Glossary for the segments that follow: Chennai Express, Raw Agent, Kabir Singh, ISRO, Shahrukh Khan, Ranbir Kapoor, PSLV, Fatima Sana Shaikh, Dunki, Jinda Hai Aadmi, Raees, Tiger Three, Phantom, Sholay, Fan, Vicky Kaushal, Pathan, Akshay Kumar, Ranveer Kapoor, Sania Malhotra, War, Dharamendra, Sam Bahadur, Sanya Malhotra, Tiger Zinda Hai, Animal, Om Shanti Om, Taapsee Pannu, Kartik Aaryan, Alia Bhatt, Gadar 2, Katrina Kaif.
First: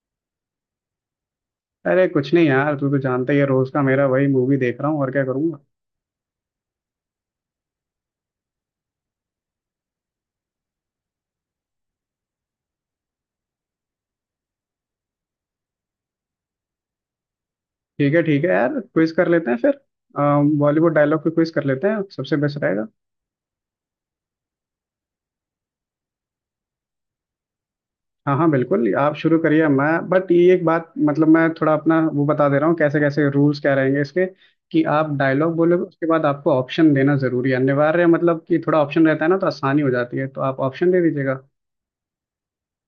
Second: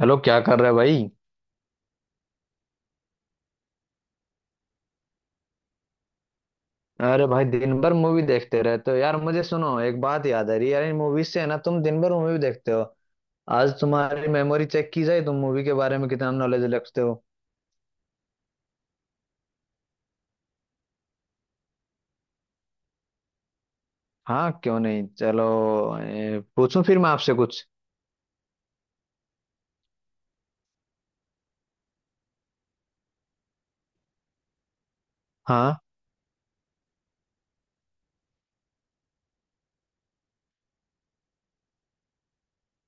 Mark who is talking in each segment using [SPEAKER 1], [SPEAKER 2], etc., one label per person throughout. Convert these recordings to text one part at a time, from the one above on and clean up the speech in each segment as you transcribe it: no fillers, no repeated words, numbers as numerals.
[SPEAKER 1] Hello क्या कर रहे भाई।
[SPEAKER 2] अरे कुछ नहीं यार, तू तो जानता ही है रोज का मेरा। वही मूवी देख रहा हूँ और क्या करूँगा।
[SPEAKER 1] अरे भाई दिन भर मूवी देखते रहते हो यार, मुझे सुनो एक बात याद आ रही है यार इन मूवीज से, है ना, तुम दिन भर मूवी देखते हो। आज तुम्हारी मेमोरी चेक की जाए, तुम मूवी के बारे में कितना नॉलेज रखते हो।
[SPEAKER 2] ठीक है यार, क्विज कर लेते हैं फिर। बॉलीवुड डायलॉग पे क्विज कर लेते हैं, सबसे बेस्ट रहेगा।
[SPEAKER 1] हाँ क्यों नहीं, चलो। पूछूं फिर मैं आपसे कुछ।
[SPEAKER 2] हाँ हाँ बिल्कुल, आप शुरू करिए। मैं बट ये एक बात, मतलब मैं थोड़ा अपना वो बता दे रहा हूँ कैसे कैसे रूल्स क्या रहेंगे इसके। कि आप डायलॉग
[SPEAKER 1] हाँ।
[SPEAKER 2] बोलोगे, उसके बाद आपको ऑप्शन देना जरूरी है, अनिवार्य है, मतलब कि थोड़ा ऑप्शन रहता है ना तो आसानी हो जाती है, तो आप ऑप्शन दे दीजिएगा।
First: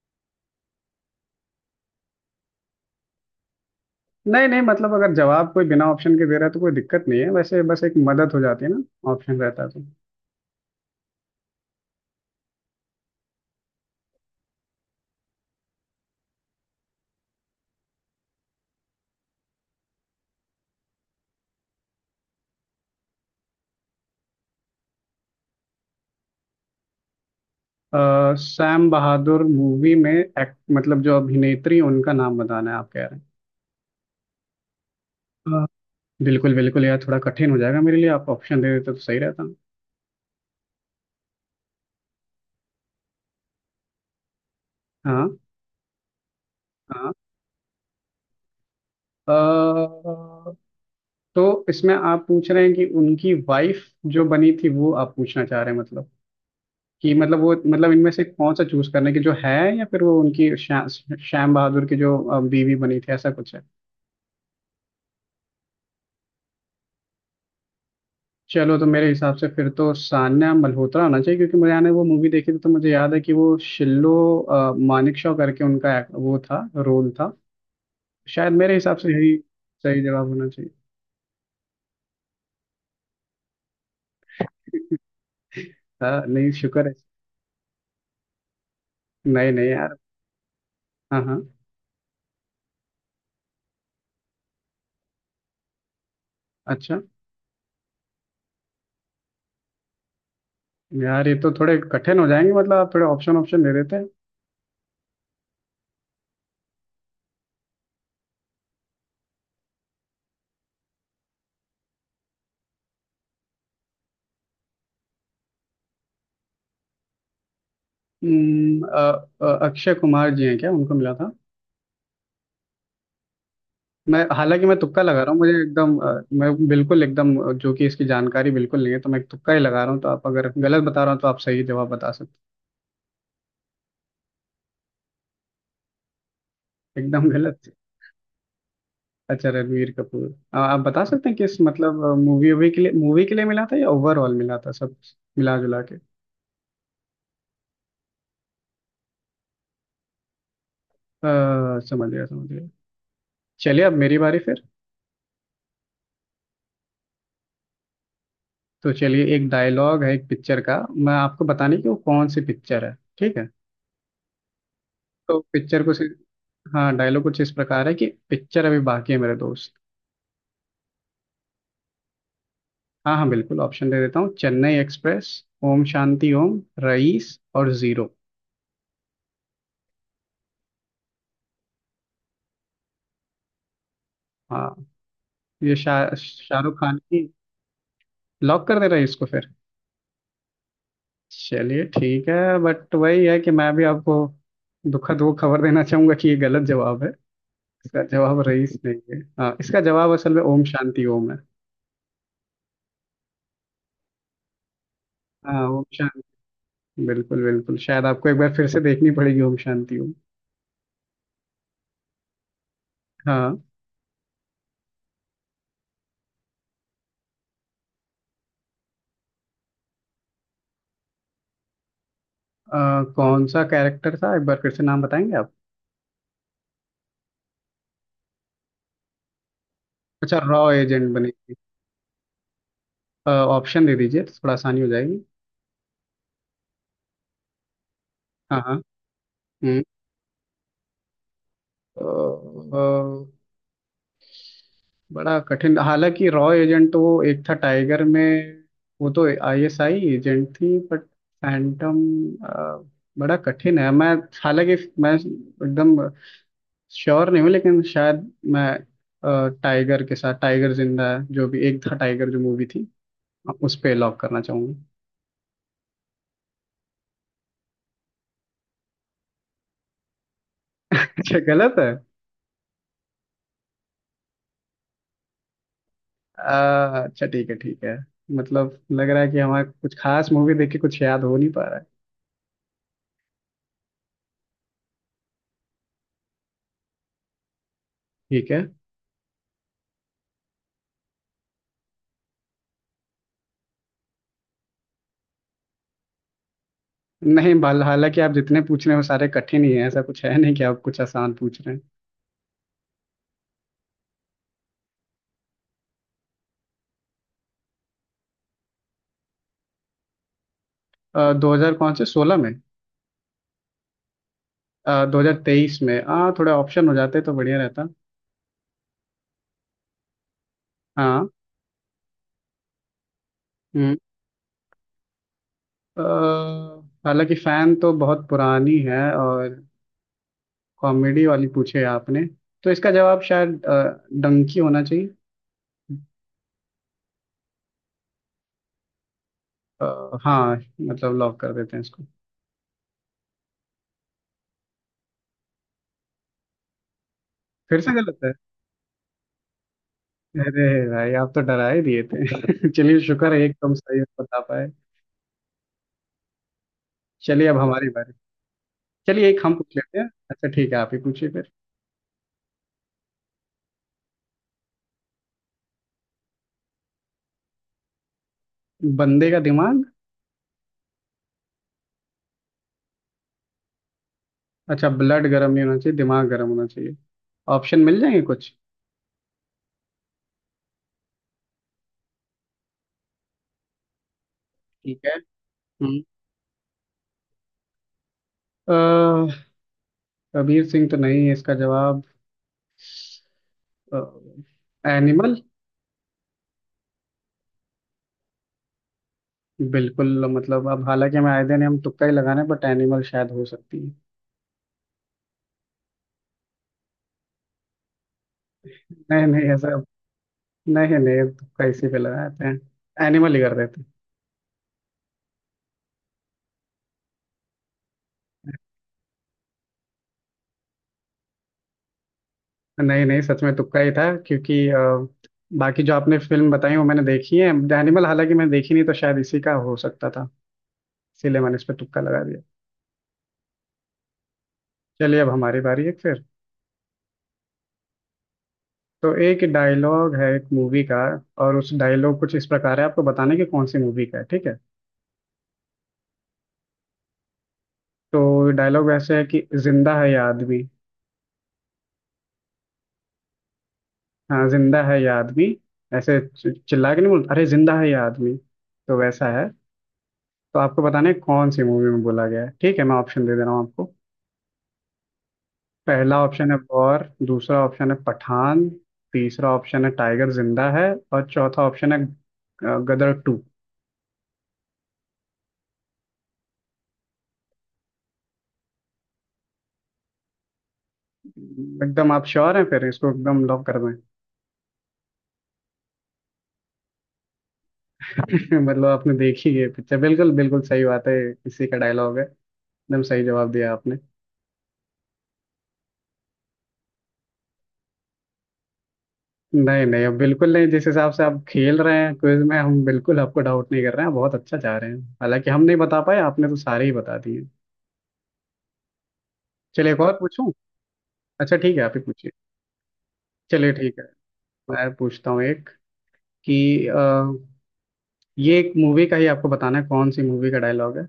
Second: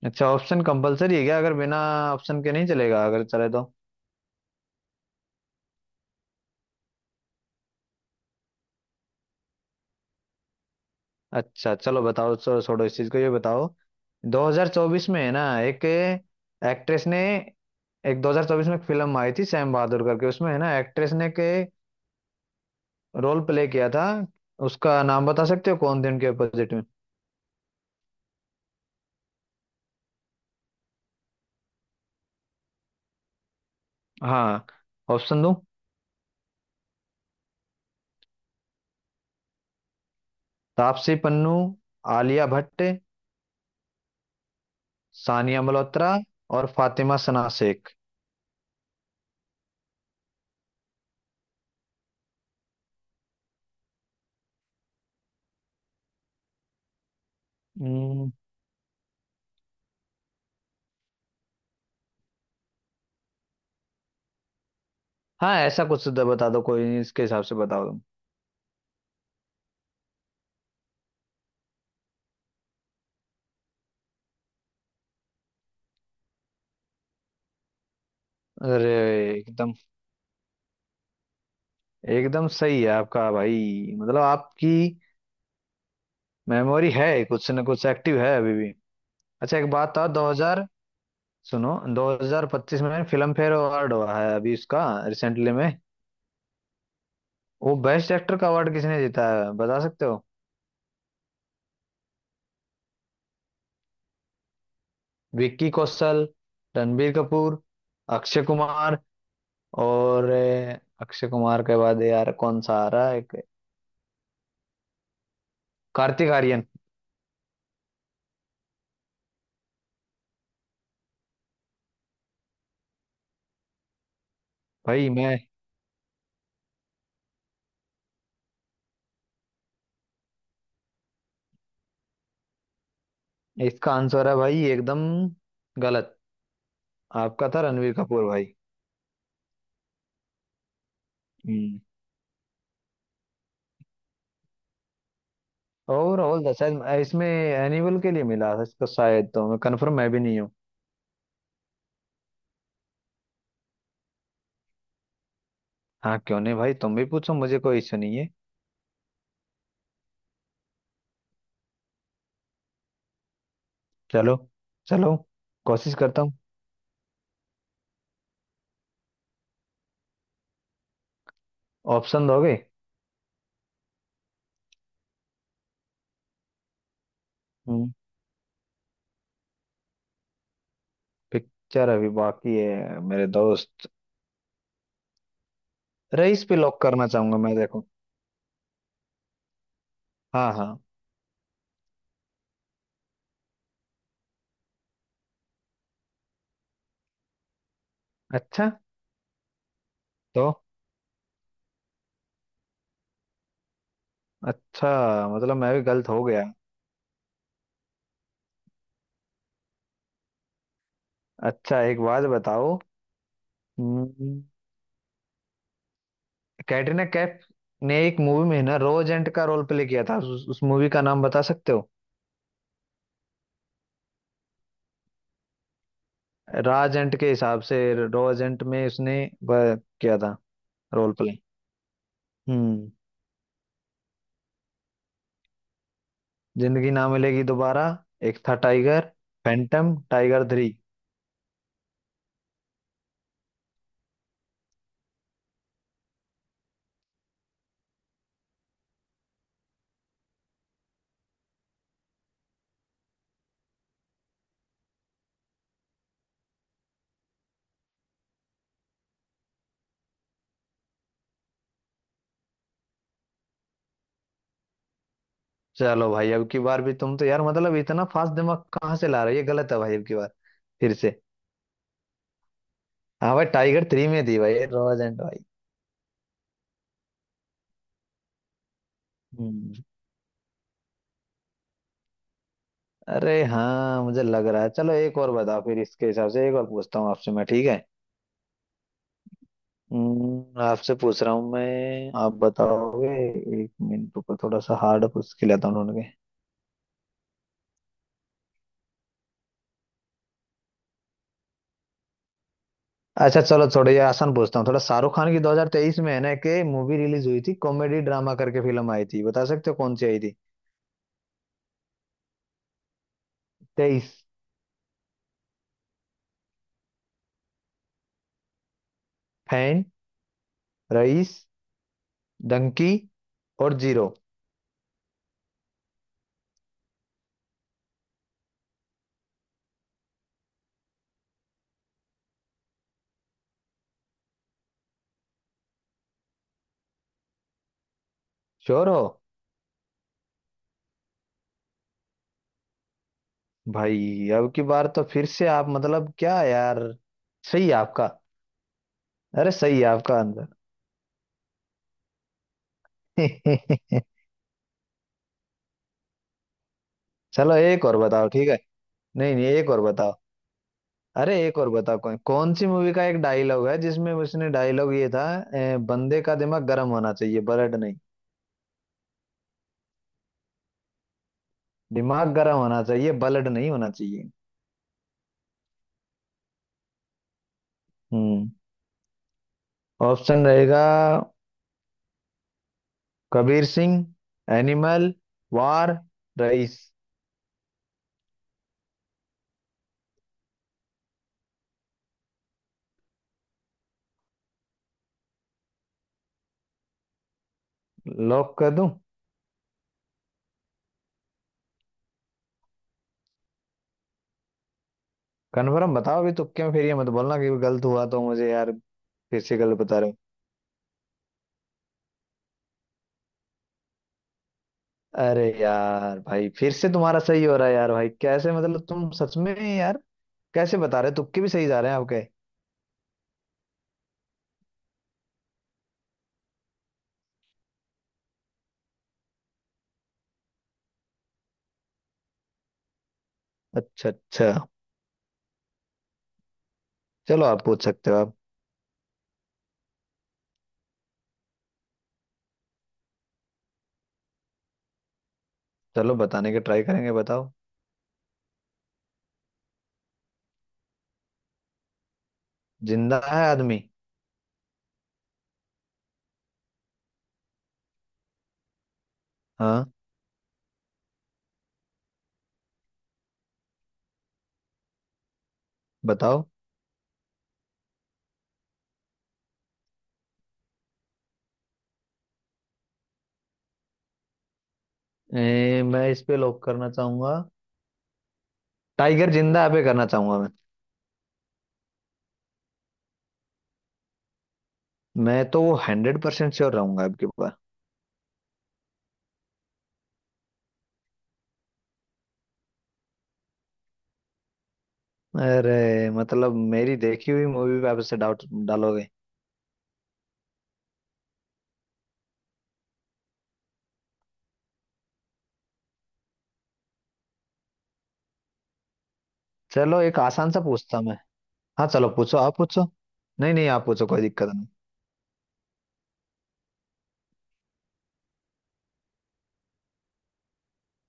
[SPEAKER 1] अच्छा, ऑप्शन कंपलसरी है क्या? अगर बिना ऑप्शन के नहीं चलेगा, अगर चले तो।
[SPEAKER 2] नहीं नहीं, मतलब अगर जवाब कोई बिना ऑप्शन के दे रहा है तो कोई दिक्कत नहीं है, वैसे बस एक मदद हो जाती है ना, ऑप्शन रहता है तो।
[SPEAKER 1] अच्छा चलो बताओ, चलो छोड़ो इस चीज को, ये बताओ। 2024 में है ना, एक एक्ट्रेस ने, एक 2024 में एक फिल्म आई थी सैम बहादुर करके, उसमें है ना एक्ट्रेस ने के रोल प्ले किया था, उसका नाम बता सकते हो, कौन थे उनके अपोजिट में।
[SPEAKER 2] सैम बहादुर मूवी में एक्ट, मतलब जो अभिनेत्री, उनका नाम बताना है आप कह रहे हैं।
[SPEAKER 1] हाँ, ऑप्शन दूं?
[SPEAKER 2] हाँ, बिल्कुल बिल्कुल यार, थोड़ा कठिन हो जाएगा मेरे लिए, आप ऑप्शन दे देते तो सही रहता।
[SPEAKER 1] तापसी पन्नू, आलिया भट्ट,
[SPEAKER 2] हाँ।
[SPEAKER 1] सानिया मल्होत्रा और
[SPEAKER 2] हाँ।
[SPEAKER 1] फातिमा सना शेख।
[SPEAKER 2] अ, तो इसमें आप पूछ रहे हैं कि उनकी वाइफ जो बनी थी वो आप पूछना चाह रहे हैं, मतलब कि मतलब वो, मतलब इनमें से
[SPEAKER 1] हम्म।
[SPEAKER 2] कौन सा चूज करने की जो है। या फिर वो उनकी श्याम बहादुर की जो बीवी बनी थी, ऐसा कुछ है।
[SPEAKER 1] हाँ, ऐसा कुछ बता दो, कोई नहीं, इसके हिसाब से बताओ तुम।
[SPEAKER 2] चलो तो मेरे हिसाब से फिर तो सान्या मल्होत्रा होना चाहिए, क्योंकि मुझे ने वो मूवी देखी थी तो मुझे याद है कि वो शिल्लो मानेकशॉ करके उनका वो था, रोल था। शायद मेरे
[SPEAKER 1] अरे,
[SPEAKER 2] हिसाब से यही
[SPEAKER 1] एकदम,
[SPEAKER 2] सही जवाब होना चाहिए।
[SPEAKER 1] एकदम सही है आपका भाई, मतलब आपकी
[SPEAKER 2] हाँ, नहीं शुक्र
[SPEAKER 1] मेमोरी
[SPEAKER 2] है।
[SPEAKER 1] है कुछ ना कुछ, एक्टिव है अभी भी।
[SPEAKER 2] नहीं
[SPEAKER 1] अच्छा
[SPEAKER 2] नहीं
[SPEAKER 1] एक बात
[SPEAKER 2] यार।
[SPEAKER 1] था 2000।
[SPEAKER 2] हाँ। हाँ
[SPEAKER 1] सुनो, 2025 में फिल्म फेयर अवार्ड हुआ है अभी, उसका रिसेंटली में,
[SPEAKER 2] अच्छा।
[SPEAKER 1] वो बेस्ट एक्टर का अवार्ड किसने जीता है बता सकते हो?
[SPEAKER 2] यार ये तो थोड़े कठिन हो जाएंगे, मतलब आप थोड़े ऑप्शन ऑप्शन दे देते हैं।
[SPEAKER 1] विक्की कौशल, रणबीर कपूर, अक्षय कुमार और अक्षय कुमार के बाद यार कौन सा आ रहा है, एक, कार्तिक आर्यन।
[SPEAKER 2] अक्षय कुमार जी हैं क्या, उनको मिला था? मैं हालांकि मैं तुक्का
[SPEAKER 1] भाई
[SPEAKER 2] लगा रहा
[SPEAKER 1] मैं,
[SPEAKER 2] हूँ, मुझे एकदम मैं बिल्कुल एकदम जो कि इसकी जानकारी बिल्कुल नहीं है तो मैं एक तुक्का ही लगा रहा हूँ। तो आप अगर गलत बता रहा हूँ तो आप सही जवाब बता सकते
[SPEAKER 1] इसका आंसर है भाई, एकदम गलत।
[SPEAKER 2] हैं। एकदम
[SPEAKER 1] आपका था
[SPEAKER 2] गलत।
[SPEAKER 1] रणबीर कपूर भाई।
[SPEAKER 2] अच्छा, रणवीर कपूर। आप बता सकते हैं किस,
[SPEAKER 1] हम्म।
[SPEAKER 2] मतलब मूवी के लिए मिला था या ओवरऑल मिला था, सब मिला जुला के।
[SPEAKER 1] ओवरऑल था शायद, इसमें एनिमल के लिए मिला था इसको शायद, तो मैं कंफर्म मैं भी नहीं हूँ।
[SPEAKER 2] समझ गया समझ गया। चलिए अब मेरी बारी फिर।
[SPEAKER 1] हाँ क्यों नहीं भाई, तुम भी पूछो, मुझे कोई इश्यू नहीं है।
[SPEAKER 2] तो चलिए, एक डायलॉग है एक पिक्चर का, मैं आपको बताने की वो कौन सी पिक्चर है। ठीक है,
[SPEAKER 1] चलो, चलो,
[SPEAKER 2] तो पिक्चर
[SPEAKER 1] कोशिश
[SPEAKER 2] कुछ।
[SPEAKER 1] करता हूँ।
[SPEAKER 2] हाँ, डायलॉग कुछ इस प्रकार है कि पिक्चर अभी बाकी है मेरे दोस्त।
[SPEAKER 1] ऑप्शन दोगे?
[SPEAKER 2] हाँ हाँ बिल्कुल ऑप्शन दे देता हूँ। चेन्नई एक्सप्रेस, ओम शांति ओम, रईस और
[SPEAKER 1] हम्म।
[SPEAKER 2] जीरो।
[SPEAKER 1] पिक्चर अभी बाकी है मेरे दोस्त।
[SPEAKER 2] हाँ, ये
[SPEAKER 1] रईस पे
[SPEAKER 2] शाहरुख
[SPEAKER 1] लॉक
[SPEAKER 2] खान
[SPEAKER 1] करना
[SPEAKER 2] की।
[SPEAKER 1] चाहूंगा मैं, देखो।
[SPEAKER 2] लॉक कर दे रहे हैं इसको फिर।
[SPEAKER 1] हाँ हाँ।
[SPEAKER 2] चलिए ठीक है, बट वही है कि मैं भी आपको दुखद वो खबर देना चाहूंगा कि ये गलत जवाब है। इसका जवाब
[SPEAKER 1] अच्छा,
[SPEAKER 2] रईस नहीं है, हाँ, इसका जवाब असल में
[SPEAKER 1] तो
[SPEAKER 2] ओम शांति ओम है।
[SPEAKER 1] अच्छा, मतलब
[SPEAKER 2] हाँ
[SPEAKER 1] मैं भी
[SPEAKER 2] ओम
[SPEAKER 1] गलत हो
[SPEAKER 2] शांति,
[SPEAKER 1] गया।
[SPEAKER 2] बिल्कुल बिल्कुल। शायद आपको एक बार फिर से देखनी पड़ेगी ओम शांति ओम।
[SPEAKER 1] अच्छा एक बात बताओ।
[SPEAKER 2] हाँ।
[SPEAKER 1] हम्म, कैटरीना कैफ ने एक मूवी में ना रोजेंट का रोल प्ले किया था, उस मूवी का नाम बता सकते हो?
[SPEAKER 2] कौन सा कैरेक्टर था, एक बार फिर से नाम बताएंगे आप?
[SPEAKER 1] रॉ एजेंट के हिसाब से, रॉ एजेंट में उसने वह किया था,
[SPEAKER 2] अच्छा, रॉ एजेंट
[SPEAKER 1] रोल
[SPEAKER 2] बने।
[SPEAKER 1] प्ले। हम्म
[SPEAKER 2] ऑप्शन दे दीजिए तो थोड़ा आसानी हो जाएगी।
[SPEAKER 1] जिंदगी ना मिलेगी दोबारा, एक था
[SPEAKER 2] हाँ। हाँ।
[SPEAKER 1] टाइगर,
[SPEAKER 2] हम्म।
[SPEAKER 1] Phantom, Tiger three.
[SPEAKER 2] अ, अ, बड़ा कठिन, हालांकि रॉ एजेंट तो वो एक था टाइगर में, वो तो आईएसआई एजेंट थी। बट फैंटम, बड़ा कठिन है। मैं हालांकि मैं एकदम श्योर नहीं हूँ, लेकिन शायद मैं टाइगर के साथ, टाइगर जिंदा है, जो भी एक था टाइगर जो मूवी थी, उस पे लॉक करना चाहूंगा।
[SPEAKER 1] चलो भाई, अब की बार भी तुम तो यार, मतलब इतना फास्ट दिमाग कहाँ से ला रहे हो, ये गलत है भाई अब की बार, फिर से।
[SPEAKER 2] अच्छा, गलत है।
[SPEAKER 1] हाँ भाई, टाइगर थ्री में थी भाई, रॉ एजेंट भाई।
[SPEAKER 2] अच्छा ठीक है ठीक है, मतलब लग रहा है कि हमारे
[SPEAKER 1] हम्म।
[SPEAKER 2] कुछ खास मूवी देख के कुछ याद हो नहीं पा रहा है।
[SPEAKER 1] अरे हाँ मुझे लग रहा है, चलो एक और बताओ, फिर इसके हिसाब से एक और पूछता हूँ आपसे मैं, ठीक है।
[SPEAKER 2] ठीक है।
[SPEAKER 1] आपसे पूछ रहा हूँ मैं, आप बताओगे। एक मिनट, ऊपर थोड़ा सा हार्ड पूछ के लेता हूँ, ढूंढ के।
[SPEAKER 2] नहीं बाल, हालांकि आप जितने पूछ रहे हैं वो सारे कठिन ही हैं, ऐसा कुछ है नहीं कि आप कुछ आसान पूछ रहे
[SPEAKER 1] अच्छा चलो, थोड़ा ये आसान पूछता हूँ थोड़ा। शाहरुख खान की 2023 में है ना कि मूवी रिलीज हुई थी, कॉमेडी ड्रामा करके फिल्म आई थी, बता सकते हो कौन सी आई थी?
[SPEAKER 2] हैं। 2000 कौन से 2016 में?
[SPEAKER 1] 23।
[SPEAKER 2] 2023 में, हाँ। थोड़े ऑप्शन हो जाते तो बढ़िया रहता।
[SPEAKER 1] फैन,
[SPEAKER 2] हाँ।
[SPEAKER 1] रईस, डंकी और
[SPEAKER 2] हम्म।
[SPEAKER 1] जीरो।
[SPEAKER 2] अ, हालांकि फैन तो बहुत पुरानी है, और कॉमेडी वाली पूछे आपने, तो इसका जवाब शायद डंकी होना चाहिए।
[SPEAKER 1] श्योर हो?
[SPEAKER 2] हाँ, मतलब लॉक कर देते हैं इसको।
[SPEAKER 1] भाई अब की बार तो फिर से आप, मतलब क्या यार, सही है
[SPEAKER 2] फिर से
[SPEAKER 1] आपका।
[SPEAKER 2] गलत है?
[SPEAKER 1] अरे, सही है आपका आंसर।
[SPEAKER 2] अरे भाई, आप तो डरा ही दिए थे। चलिए शुक्र है, एकदम सही बता पाए। चलिए
[SPEAKER 1] चलो
[SPEAKER 2] अब
[SPEAKER 1] एक
[SPEAKER 2] हमारी
[SPEAKER 1] और
[SPEAKER 2] बारी।
[SPEAKER 1] बताओ, ठीक है।
[SPEAKER 2] चलिए
[SPEAKER 1] नहीं
[SPEAKER 2] एक
[SPEAKER 1] नहीं,
[SPEAKER 2] हम
[SPEAKER 1] एक
[SPEAKER 2] पूछ
[SPEAKER 1] और
[SPEAKER 2] लेते हैं।
[SPEAKER 1] बताओ।
[SPEAKER 2] अच्छा ठीक है, आप ही पूछिए
[SPEAKER 1] अरे
[SPEAKER 2] फिर।
[SPEAKER 1] एक और बताओ, कौन कौन सी मूवी का एक डायलॉग है जिसमें उसने डायलॉग ये था, बंदे का दिमाग गर्म होना चाहिए ब्लड नहीं।
[SPEAKER 2] बंदे का दिमाग।
[SPEAKER 1] दिमाग गर्म होना चाहिए, बलड नहीं होना चाहिए।
[SPEAKER 2] अच्छा, ब्लड गर्म नहीं होना चाहिए, दिमाग गर्म होना चाहिए। ऑप्शन मिल जाएंगे
[SPEAKER 1] हम्म
[SPEAKER 2] कुछ?
[SPEAKER 1] ऑप्शन रहेगा। कबीर सिंह,
[SPEAKER 2] ठीक
[SPEAKER 1] एनिमल,
[SPEAKER 2] है।
[SPEAKER 1] वार,
[SPEAKER 2] हम्म।
[SPEAKER 1] रईस।
[SPEAKER 2] अह, कबीर सिंह तो नहीं है इसका जवाब, एनिमल।
[SPEAKER 1] लॉक कर दूं?
[SPEAKER 2] बिल्कुल, मतलब अब हालांकि हम आए दिन हम तुक्का ही लगाने, बट एनिमल शायद हो सकती है।
[SPEAKER 1] कन्फर्म बताओ अभी, तुक्के में फिर ये मत बोलना कि गलत हुआ, तो मुझे यार,
[SPEAKER 2] नहीं
[SPEAKER 1] फिर
[SPEAKER 2] नहीं,
[SPEAKER 1] से
[SPEAKER 2] ऐसा
[SPEAKER 1] गलत बता रहे हो।
[SPEAKER 2] नहीं नहीं। तुक्का इसी पे लगाते हैं, एनिमल ही कर देते हैं।
[SPEAKER 1] अरे यार भाई, फिर से तुम्हारा सही हो रहा है यार भाई, कैसे, मतलब तुम सच में यार, कैसे बता रहे हो, तुक्के भी सही जा रहे हैं आपके।
[SPEAKER 2] नहीं नहीं, सच में तुक्का ही था, क्योंकि बाकी जो आपने फिल्म बताई वो मैंने देखी है। द एनिमल हालांकि मैंने देखी नहीं, तो शायद इसी का हो सकता था, इसीलिए मैंने इस पे तुक्का लगा दिया।
[SPEAKER 1] अच्छा अच्छा।
[SPEAKER 2] चलिए अब हमारी बारी है फिर।
[SPEAKER 1] चलो आप पूछ सकते हो, आप।
[SPEAKER 2] तो एक डायलॉग है एक मूवी का, और उस डायलॉग कुछ इस प्रकार है, आपको बताने की कौन सी मूवी का है। ठीक है,
[SPEAKER 1] चलो, बताने के ट्राई करेंगे, बताओ।
[SPEAKER 2] तो डायलॉग वैसे है कि जिंदा है ये आदमी।
[SPEAKER 1] जिंदा है आदमी।
[SPEAKER 2] हाँ, जिंदा है ये आदमी, ऐसे चिल्ला के नहीं बोलते, अरे जिंदा है ये आदमी, तो वैसा है।
[SPEAKER 1] हाँ,
[SPEAKER 2] तो आपको बताना है कौन सी मूवी में बोला गया है। ठीक है, मैं ऑप्शन दे दे रहा हूँ आपको। पहला
[SPEAKER 1] बताओ।
[SPEAKER 2] ऑप्शन है वॉर, दूसरा ऑप्शन है पठान, तीसरा ऑप्शन है टाइगर जिंदा है, और चौथा ऑप्शन है गदर टू।
[SPEAKER 1] मैं इस पे लॉक करना चाहूंगा, टाइगर जिंदा है पे करना चाहूंगा मैं।
[SPEAKER 2] एकदम आप श्योर हैं फिर, इसको एकदम लॉक कर दें?
[SPEAKER 1] मैं तो 100% श्योर रहूंगा आपके ऊपर।
[SPEAKER 2] मतलब आपने देखी है पिक्चर। बिल्कुल बिल्कुल सही बात है, इसी का डायलॉग है। एकदम सही जवाब दिया आपने।
[SPEAKER 1] अरे मतलब मेरी देखी हुई मूवी पे आप इससे डाउट डालोगे?
[SPEAKER 2] नहीं नहीं, अब बिल्कुल नहीं। जिस हिसाब से आप खेल रहे हैं क्विज में, हम बिल्कुल आपको डाउट नहीं कर रहे हैं, बहुत अच्छा जा रहे हैं। हालांकि हम नहीं बता पाए, आपने तो सारे ही बता दिए। चलिए एक
[SPEAKER 1] चलो
[SPEAKER 2] और
[SPEAKER 1] एक
[SPEAKER 2] पूछूं।
[SPEAKER 1] आसान सा पूछता मैं।
[SPEAKER 2] अच्छा ठीक है,
[SPEAKER 1] हाँ
[SPEAKER 2] आप ही
[SPEAKER 1] चलो
[SPEAKER 2] पूछिए।
[SPEAKER 1] पूछो, आप पूछो। नहीं नहीं,
[SPEAKER 2] चलिए
[SPEAKER 1] आप
[SPEAKER 2] ठीक है,
[SPEAKER 1] पूछो कोई दिक्कत नहीं।
[SPEAKER 2] मैं पूछता हूँ एक, कि ये एक मूवी का ही आपको बताना है कौन सी मूवी का डायलॉग है।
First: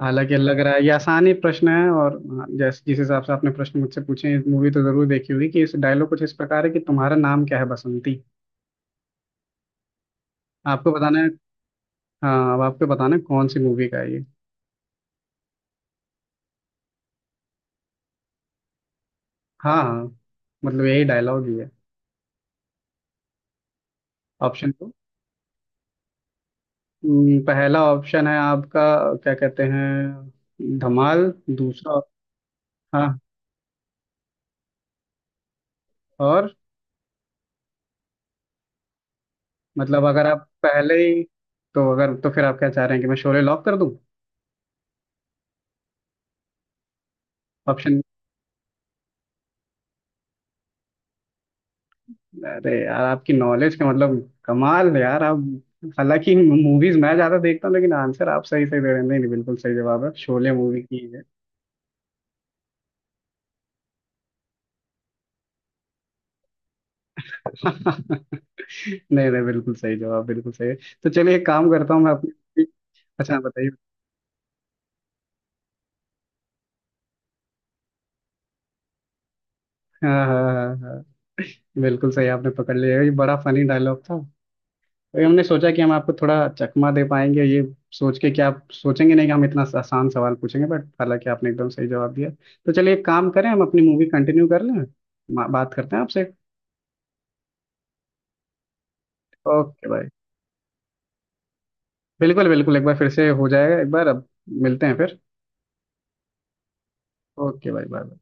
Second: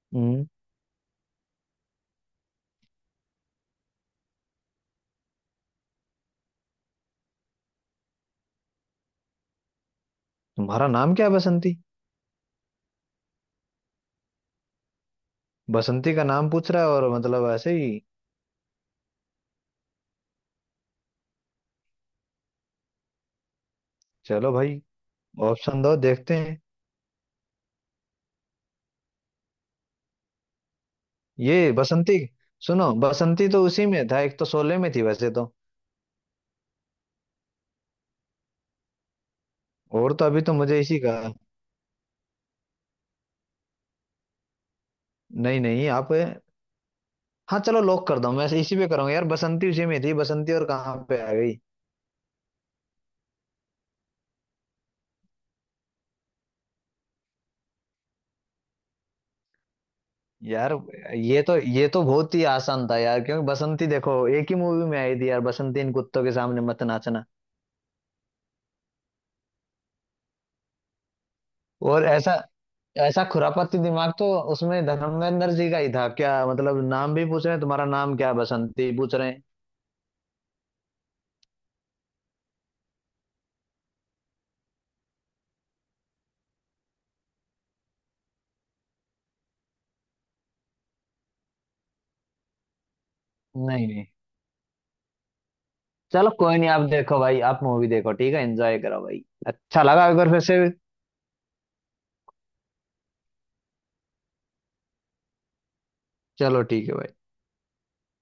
[SPEAKER 2] हालांकि
[SPEAKER 1] हम्म
[SPEAKER 2] लग रहा है ये आसान ही प्रश्न है, और हाँ, जैसे जिस हिसाब से आपने प्रश्न मुझसे पूछे, इस मूवी तो जरूर देखी होगी। कि इस डायलॉग कुछ इस प्रकार है कि तुम्हारा नाम क्या है बसंती।
[SPEAKER 1] तुम्हारा
[SPEAKER 2] आपको
[SPEAKER 1] नाम
[SPEAKER 2] बताना है।
[SPEAKER 1] क्या है बसंती।
[SPEAKER 2] हाँ, अब आपको बताना है कौन सी मूवी का है ये।
[SPEAKER 1] बसंती का नाम पूछ रहा है और, मतलब ऐसे ही।
[SPEAKER 2] हाँ। हाँ, मतलब यही डायलॉग ही है।
[SPEAKER 1] चलो
[SPEAKER 2] ऑप्शन
[SPEAKER 1] भाई,
[SPEAKER 2] तो,
[SPEAKER 1] ऑप्शन दो देखते हैं।
[SPEAKER 2] पहला ऑप्शन है आपका क्या कहते हैं धमाल,
[SPEAKER 1] ये
[SPEAKER 2] दूसरा।
[SPEAKER 1] बसंती, सुनो
[SPEAKER 2] हाँ।
[SPEAKER 1] बसंती तो उसी में था, एक तो शोले में थी वैसे तो,
[SPEAKER 2] और, मतलब
[SPEAKER 1] और तो
[SPEAKER 2] अगर
[SPEAKER 1] अभी
[SPEAKER 2] आप
[SPEAKER 1] तो मुझे
[SPEAKER 2] पहले
[SPEAKER 1] इसी का।
[SPEAKER 2] ही। तो अगर तो फिर आप क्या चाह रहे हैं कि मैं शोले लॉक कर दूं?
[SPEAKER 1] नहीं नहीं आप, हाँ चलो
[SPEAKER 2] ऑप्शन।
[SPEAKER 1] लॉक कर दो, मैं इसी पे करूंगा यार, बसंती उसी में थी, बसंती और कहाँ पे आ गई?
[SPEAKER 2] अरे यार, आपकी नॉलेज का मतलब कमाल है यार आप। हालांकि मूवीज मैं ज्यादा देखता हूँ, लेकिन आंसर आप सही सही दे रहे हैं। नहीं नहीं, बिल्कुल सही जवाब है, शोले
[SPEAKER 1] यार
[SPEAKER 2] मूवी की है।
[SPEAKER 1] ये तो, ये तो बहुत ही आसान था यार, क्योंकि बसंती देखो एक ही मूवी में आई थी यार, बसंती इन कुत्तों के सामने मत नाचना।
[SPEAKER 2] नहीं नहीं, बिल्कुल सही जवाब, बिल्कुल सही है। तो चलिए एक काम करता हूँ
[SPEAKER 1] और
[SPEAKER 2] मैं
[SPEAKER 1] ऐसा,
[SPEAKER 2] अपनी।
[SPEAKER 1] ऐसा
[SPEAKER 2] अच्छा बताइए।
[SPEAKER 1] खुरापाती दिमाग तो उसमें धर्मेंद्र जी का ही था क्या, मतलब नाम भी पूछ रहे हैं, तुम्हारा नाम क्या है? बसंती पूछ रहे हैं।
[SPEAKER 2] हाँ हाँ हाँ हाँ, बिल्कुल सही आपने पकड़ लिया। ये बड़ा फनी डायलॉग था, तो ये हमने सोचा कि हम आपको थोड़ा चकमा दे पाएंगे, ये सोच के कि आप सोचेंगे नहीं कि हम इतना आसान सवाल पूछेंगे, बट हालांकि आपने एकदम सही जवाब दिया। तो चलिए एक काम करें, हम अपनी
[SPEAKER 1] नहीं नहीं।
[SPEAKER 2] मूवी कंटिन्यू कर लें, बात करते हैं आपसे।
[SPEAKER 1] चलो कोई नहीं, आप देखो भाई, आप मूवी देखो ठीक है, एंजॉय करो भाई, अच्छा
[SPEAKER 2] ओके भाई,
[SPEAKER 1] लगा, अगर फिर से।
[SPEAKER 2] बिल्कुल बिल्कुल, एक बार फिर से हो जाएगा, एक बार अब मिलते हैं फिर।
[SPEAKER 1] चलो ठीक है भाई।
[SPEAKER 2] ओके भाई, बाय।